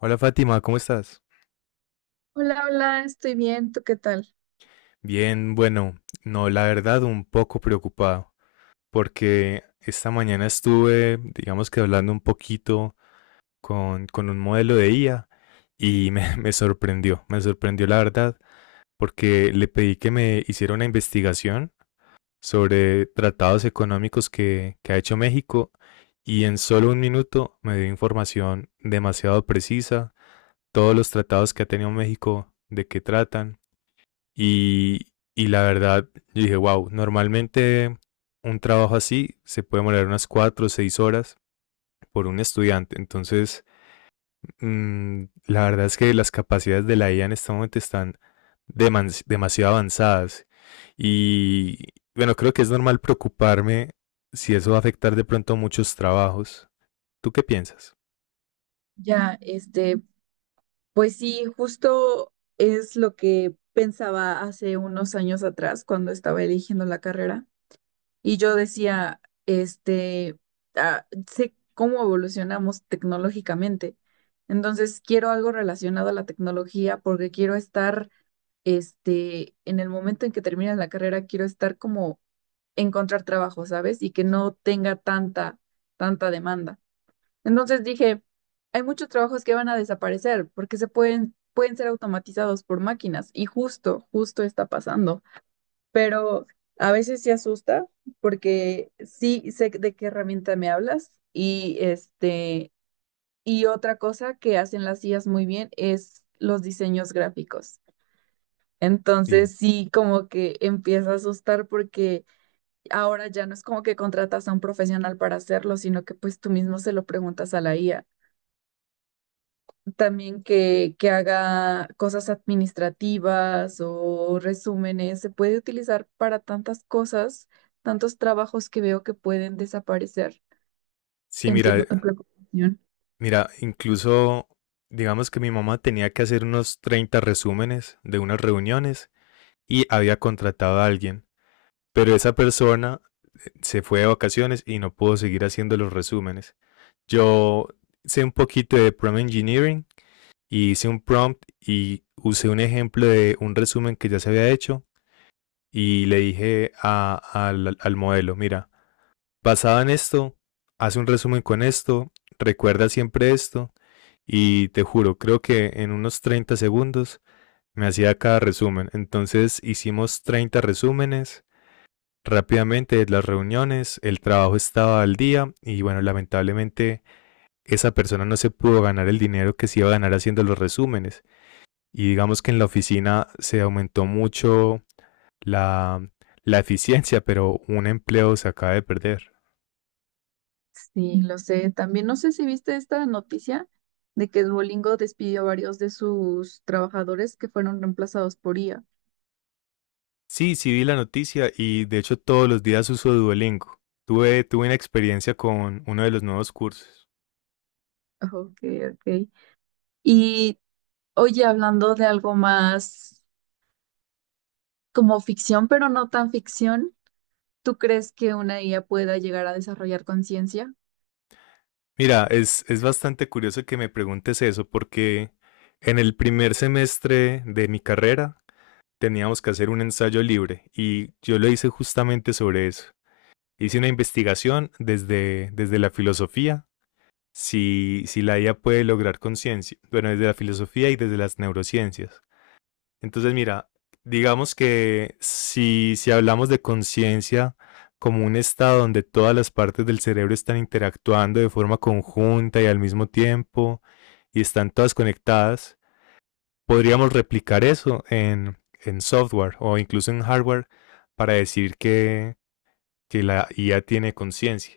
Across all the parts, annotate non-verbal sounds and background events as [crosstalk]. Hola Fátima, ¿cómo estás? Hola, hola, estoy bien, ¿tú qué tal? Bien, bueno, no, la verdad un poco preocupado porque esta mañana estuve, digamos que hablando un poquito con un modelo de IA y [laughs] me sorprendió la verdad porque le pedí que me hiciera una investigación sobre tratados económicos que ha hecho México y en solo un minuto me dio información demasiado precisa, todos los tratados que ha tenido México, de qué tratan. Y la verdad, yo dije, wow, normalmente un trabajo así se puede demorar unas 4 o 6 horas por un estudiante. Entonces, la verdad es que las capacidades de la IA en este momento están demasiado avanzadas. Y bueno, creo que es normal preocuparme si eso va a afectar de pronto muchos trabajos. ¿Tú qué piensas? Ya, pues sí, justo es lo que pensaba hace unos años atrás cuando estaba eligiendo la carrera y yo decía, este, sé cómo evolucionamos tecnológicamente, entonces quiero algo relacionado a la tecnología porque quiero estar, en el momento en que termine la carrera, quiero estar como encontrar trabajo, ¿sabes? Y que no tenga tanta demanda. Entonces dije, hay muchos trabajos que van a desaparecer porque se pueden ser automatizados por máquinas y justo está pasando. Pero a veces sí asusta porque sí sé de qué herramienta me hablas y y otra cosa que hacen las IAs muy bien es los diseños gráficos. Y Entonces sí como que empieza a asustar porque ahora ya no es como que contratas a un profesional para hacerlo, sino que pues tú mismo se lo preguntas a la IA. También que haga cosas administrativas o resúmenes. Se puede utilizar para tantas cosas, tantos trabajos que veo que pueden desaparecer. sí, mira, Entiendo tu preocupación. Incluso digamos que mi mamá tenía que hacer unos 30 resúmenes de unas reuniones y había contratado a alguien, pero esa persona se fue de vacaciones y no pudo seguir haciendo los resúmenes. Yo sé un poquito de prompt engineering y hice un prompt y usé un ejemplo de un resumen que ya se había hecho y le dije al modelo, mira, basado en esto, haz un resumen con esto, recuerda siempre esto y te juro, creo que en unos 30 segundos me hacía cada resumen. Entonces hicimos 30 resúmenes rápidamente las reuniones, el trabajo estaba al día y bueno, lamentablemente esa persona no se pudo ganar el dinero que se iba a ganar haciendo los resúmenes. Y digamos que en la oficina se aumentó mucho la, la eficiencia, pero un empleo se acaba de perder. Sí, lo sé. También no sé si viste esta noticia de que Duolingo despidió a varios de sus trabajadores que fueron reemplazados por IA. Sí, sí vi la noticia y de hecho todos los días uso Duolingo. Tuve una experiencia con uno de los nuevos cursos. Ok, ok. Y oye, hablando de algo más como ficción, pero no tan ficción. ¿Tú crees que una IA pueda llegar a desarrollar conciencia? Mira, es bastante curioso que me preguntes eso porque en el primer semestre de mi carrera teníamos que hacer un ensayo libre y yo lo hice justamente sobre eso. Hice una investigación desde la filosofía, si la IA puede lograr conciencia, bueno, desde la filosofía y desde las neurociencias. Entonces, mira, digamos que si hablamos de conciencia como un estado donde todas las partes del cerebro están interactuando de forma conjunta y al mismo tiempo y están todas conectadas, podríamos replicar eso en software o incluso en hardware para decir que la IA tiene conciencia.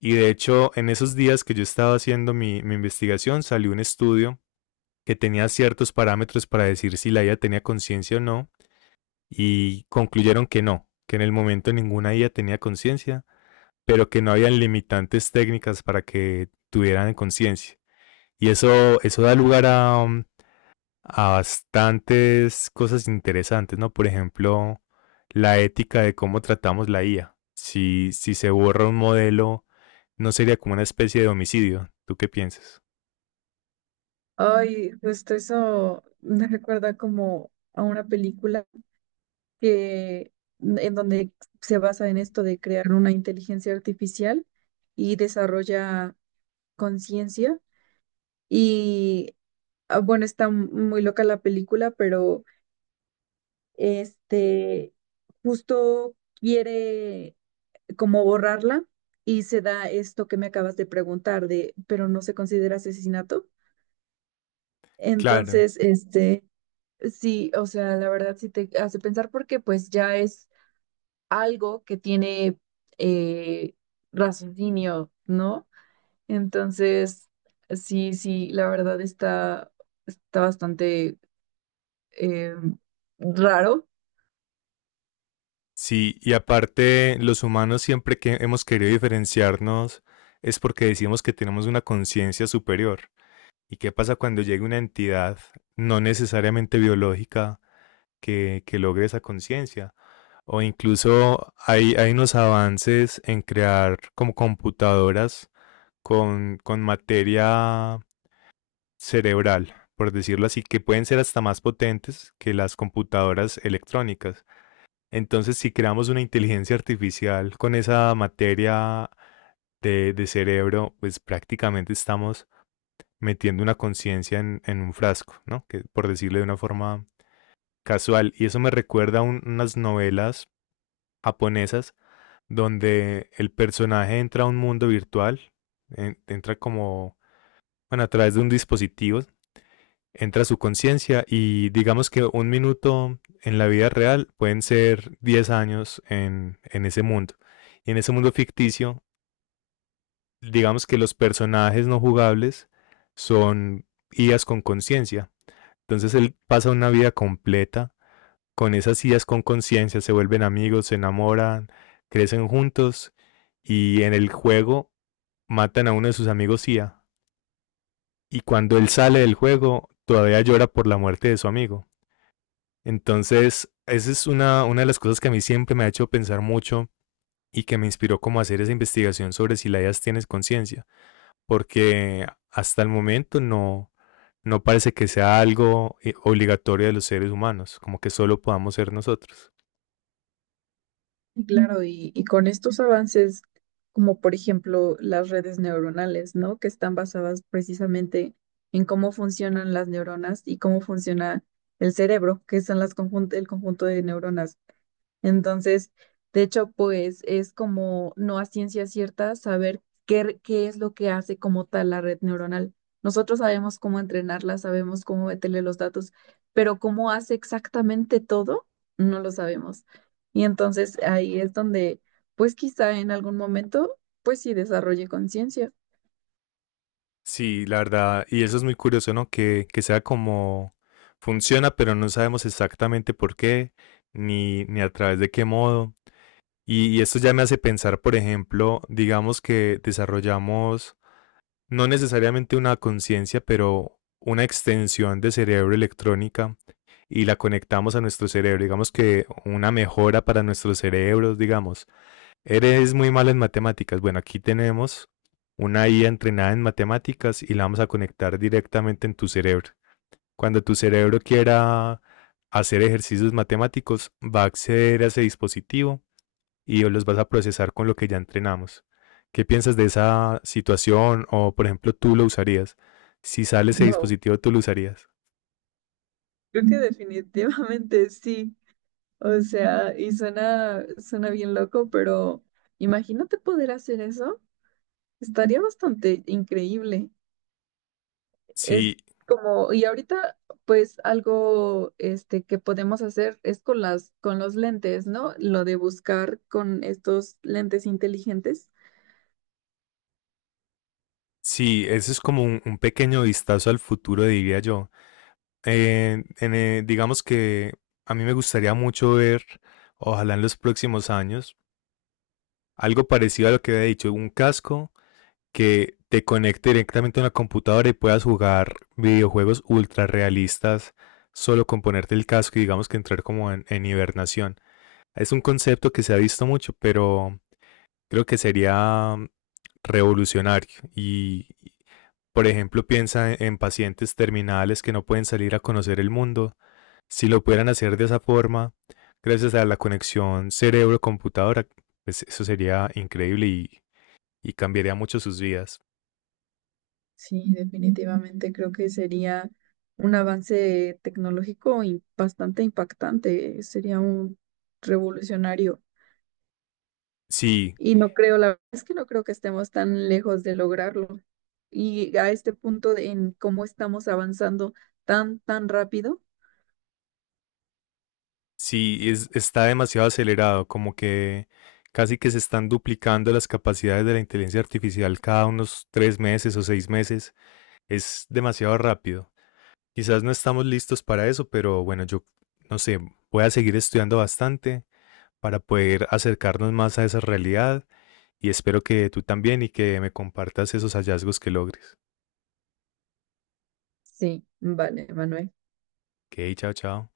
Y de hecho, en esos días que yo estaba haciendo investigación, salió un estudio que tenía ciertos parámetros para decir si la IA tenía conciencia o no, y concluyeron que no, que en el momento ninguna IA tenía conciencia, pero que no habían limitantes técnicas para que tuvieran conciencia. Y eso da lugar a bastantes cosas interesantes, ¿no? Por ejemplo, la ética de cómo tratamos la IA. Si se borra un modelo, no sería como una especie de homicidio. ¿Tú qué piensas? Ay, justo eso me recuerda como a una película que en donde se basa en esto de crear una inteligencia artificial y desarrolla conciencia. Y bueno, está muy loca la película, pero este justo quiere como borrarla y se da esto que me acabas de preguntar de, pero no se considera asesinato. Claro. Entonces, sí, o sea, la verdad sí te hace pensar porque pues ya es algo que tiene eh, raciocinio, ¿no? Entonces, sí, sí, la verdad está bastante eh, raro. Sí, y aparte, los humanos siempre que hemos querido diferenciarnos es porque decimos que tenemos una conciencia superior. ¿Y qué pasa cuando llega una entidad no necesariamente biológica que logre esa conciencia? O incluso hay unos avances en crear como computadoras con materia cerebral, por decirlo así, que pueden ser hasta más potentes que las computadoras electrónicas. Entonces, si creamos una inteligencia artificial con esa materia de cerebro, pues prácticamente estamos metiendo una conciencia en un frasco, ¿no? Que por decirlo de una forma casual. Y eso me recuerda a unas novelas japonesas donde el personaje entra a un mundo virtual, entra como, bueno, a través de un dispositivo, entra a su conciencia y digamos que un minuto en la vida real pueden ser 10 años en ese mundo. Y en ese mundo ficticio, digamos que los personajes no jugables son IAs con conciencia. Entonces él pasa una vida completa con esas IAs con conciencia, se vuelven amigos, se enamoran, crecen juntos y en el juego matan a uno de sus amigos Sia y cuando él sale del juego todavía llora por la muerte de su amigo. Entonces, esa es una de las cosas que a mí siempre me ha hecho pensar mucho y que me inspiró como a hacer esa investigación sobre si la IAS tienes conciencia, porque hasta el momento no, no parece que sea algo obligatorio de los seres humanos, como que solo podamos ser nosotros. Ujú. Claro, y con estos avances, como por ejemplo las redes neuronales, ¿no? Que están basadas precisamente en cómo funcionan las neuronas y cómo funciona el cerebro, que son las el conjunto de neuronas. Entonces, de hecho, pues es como no a ciencia cierta saber qué, qué es lo que hace como tal la red neuronal. Nosotros sabemos cómo entrenarla, sabemos cómo meterle los datos, pero cómo hace exactamente todo, no lo sabemos. Y entonces ahí es donde, pues quizá en algún momento, pues sí desarrolle conciencia. Sí, la verdad, y eso es muy curioso, ¿no? Que sea como funciona, pero no sabemos exactamente por qué, ni a través de qué modo. Y esto ya me hace pensar, por ejemplo, digamos que desarrollamos no necesariamente una conciencia, pero una extensión de cerebro electrónica y la conectamos a nuestro cerebro, digamos que una mejora para nuestros cerebros, digamos. Eres muy malo en matemáticas. Bueno, aquí tenemos una IA entrenada en matemáticas y la vamos a conectar directamente en tu cerebro. Cuando tu cerebro quiera hacer ejercicios matemáticos, va a acceder a ese dispositivo y los vas a procesar con lo que ya entrenamos. ¿Qué piensas de esa situación? O, por ejemplo, tú lo usarías. Si sale ese Wow, dispositivo, tú lo usarías. creo que definitivamente [laughs] sí. O sea, y suena bien loco, pero imagínate poder hacer eso. Estaría bastante increíble. Es Sí, como, y ahorita, pues algo que podemos hacer es con las, con los lentes, ¿no? Lo de buscar con estos lentes inteligentes. sí, eso es como un pequeño vistazo al futuro, diría yo. Digamos que a mí me gustaría mucho ver, ojalá en los próximos años, algo parecido a lo que había dicho, un casco que te conecte directamente a una computadora y puedas jugar videojuegos ultra realistas solo con ponerte el casco y digamos que entrar como en hibernación. Es un concepto que se ha visto mucho, pero creo que sería revolucionario y, y, por ejemplo, piensa en pacientes terminales que no pueden salir a conocer el mundo si lo pudieran hacer de esa forma, gracias a la conexión cerebro-computadora, pues eso sería increíble y cambiaría mucho sus vidas. Sí, definitivamente creo que sería un avance tecnológico y bastante impactante. Sería un revolucionario. Sí, Y no creo, la verdad es que no creo que estemos tan lejos de lograrlo. Y a este punto en cómo estamos avanzando tan, tan rápido. sí, está demasiado acelerado, como que casi que se están duplicando las capacidades de la inteligencia artificial cada unos 3 meses o 6 meses. Es demasiado rápido. Quizás no estamos listos para eso, pero bueno, yo no sé, voy a seguir estudiando bastante para poder acercarnos más a esa realidad y espero que tú también y que me compartas esos hallazgos que logres. Sí, vale, Manuel. Ok, chao, chao.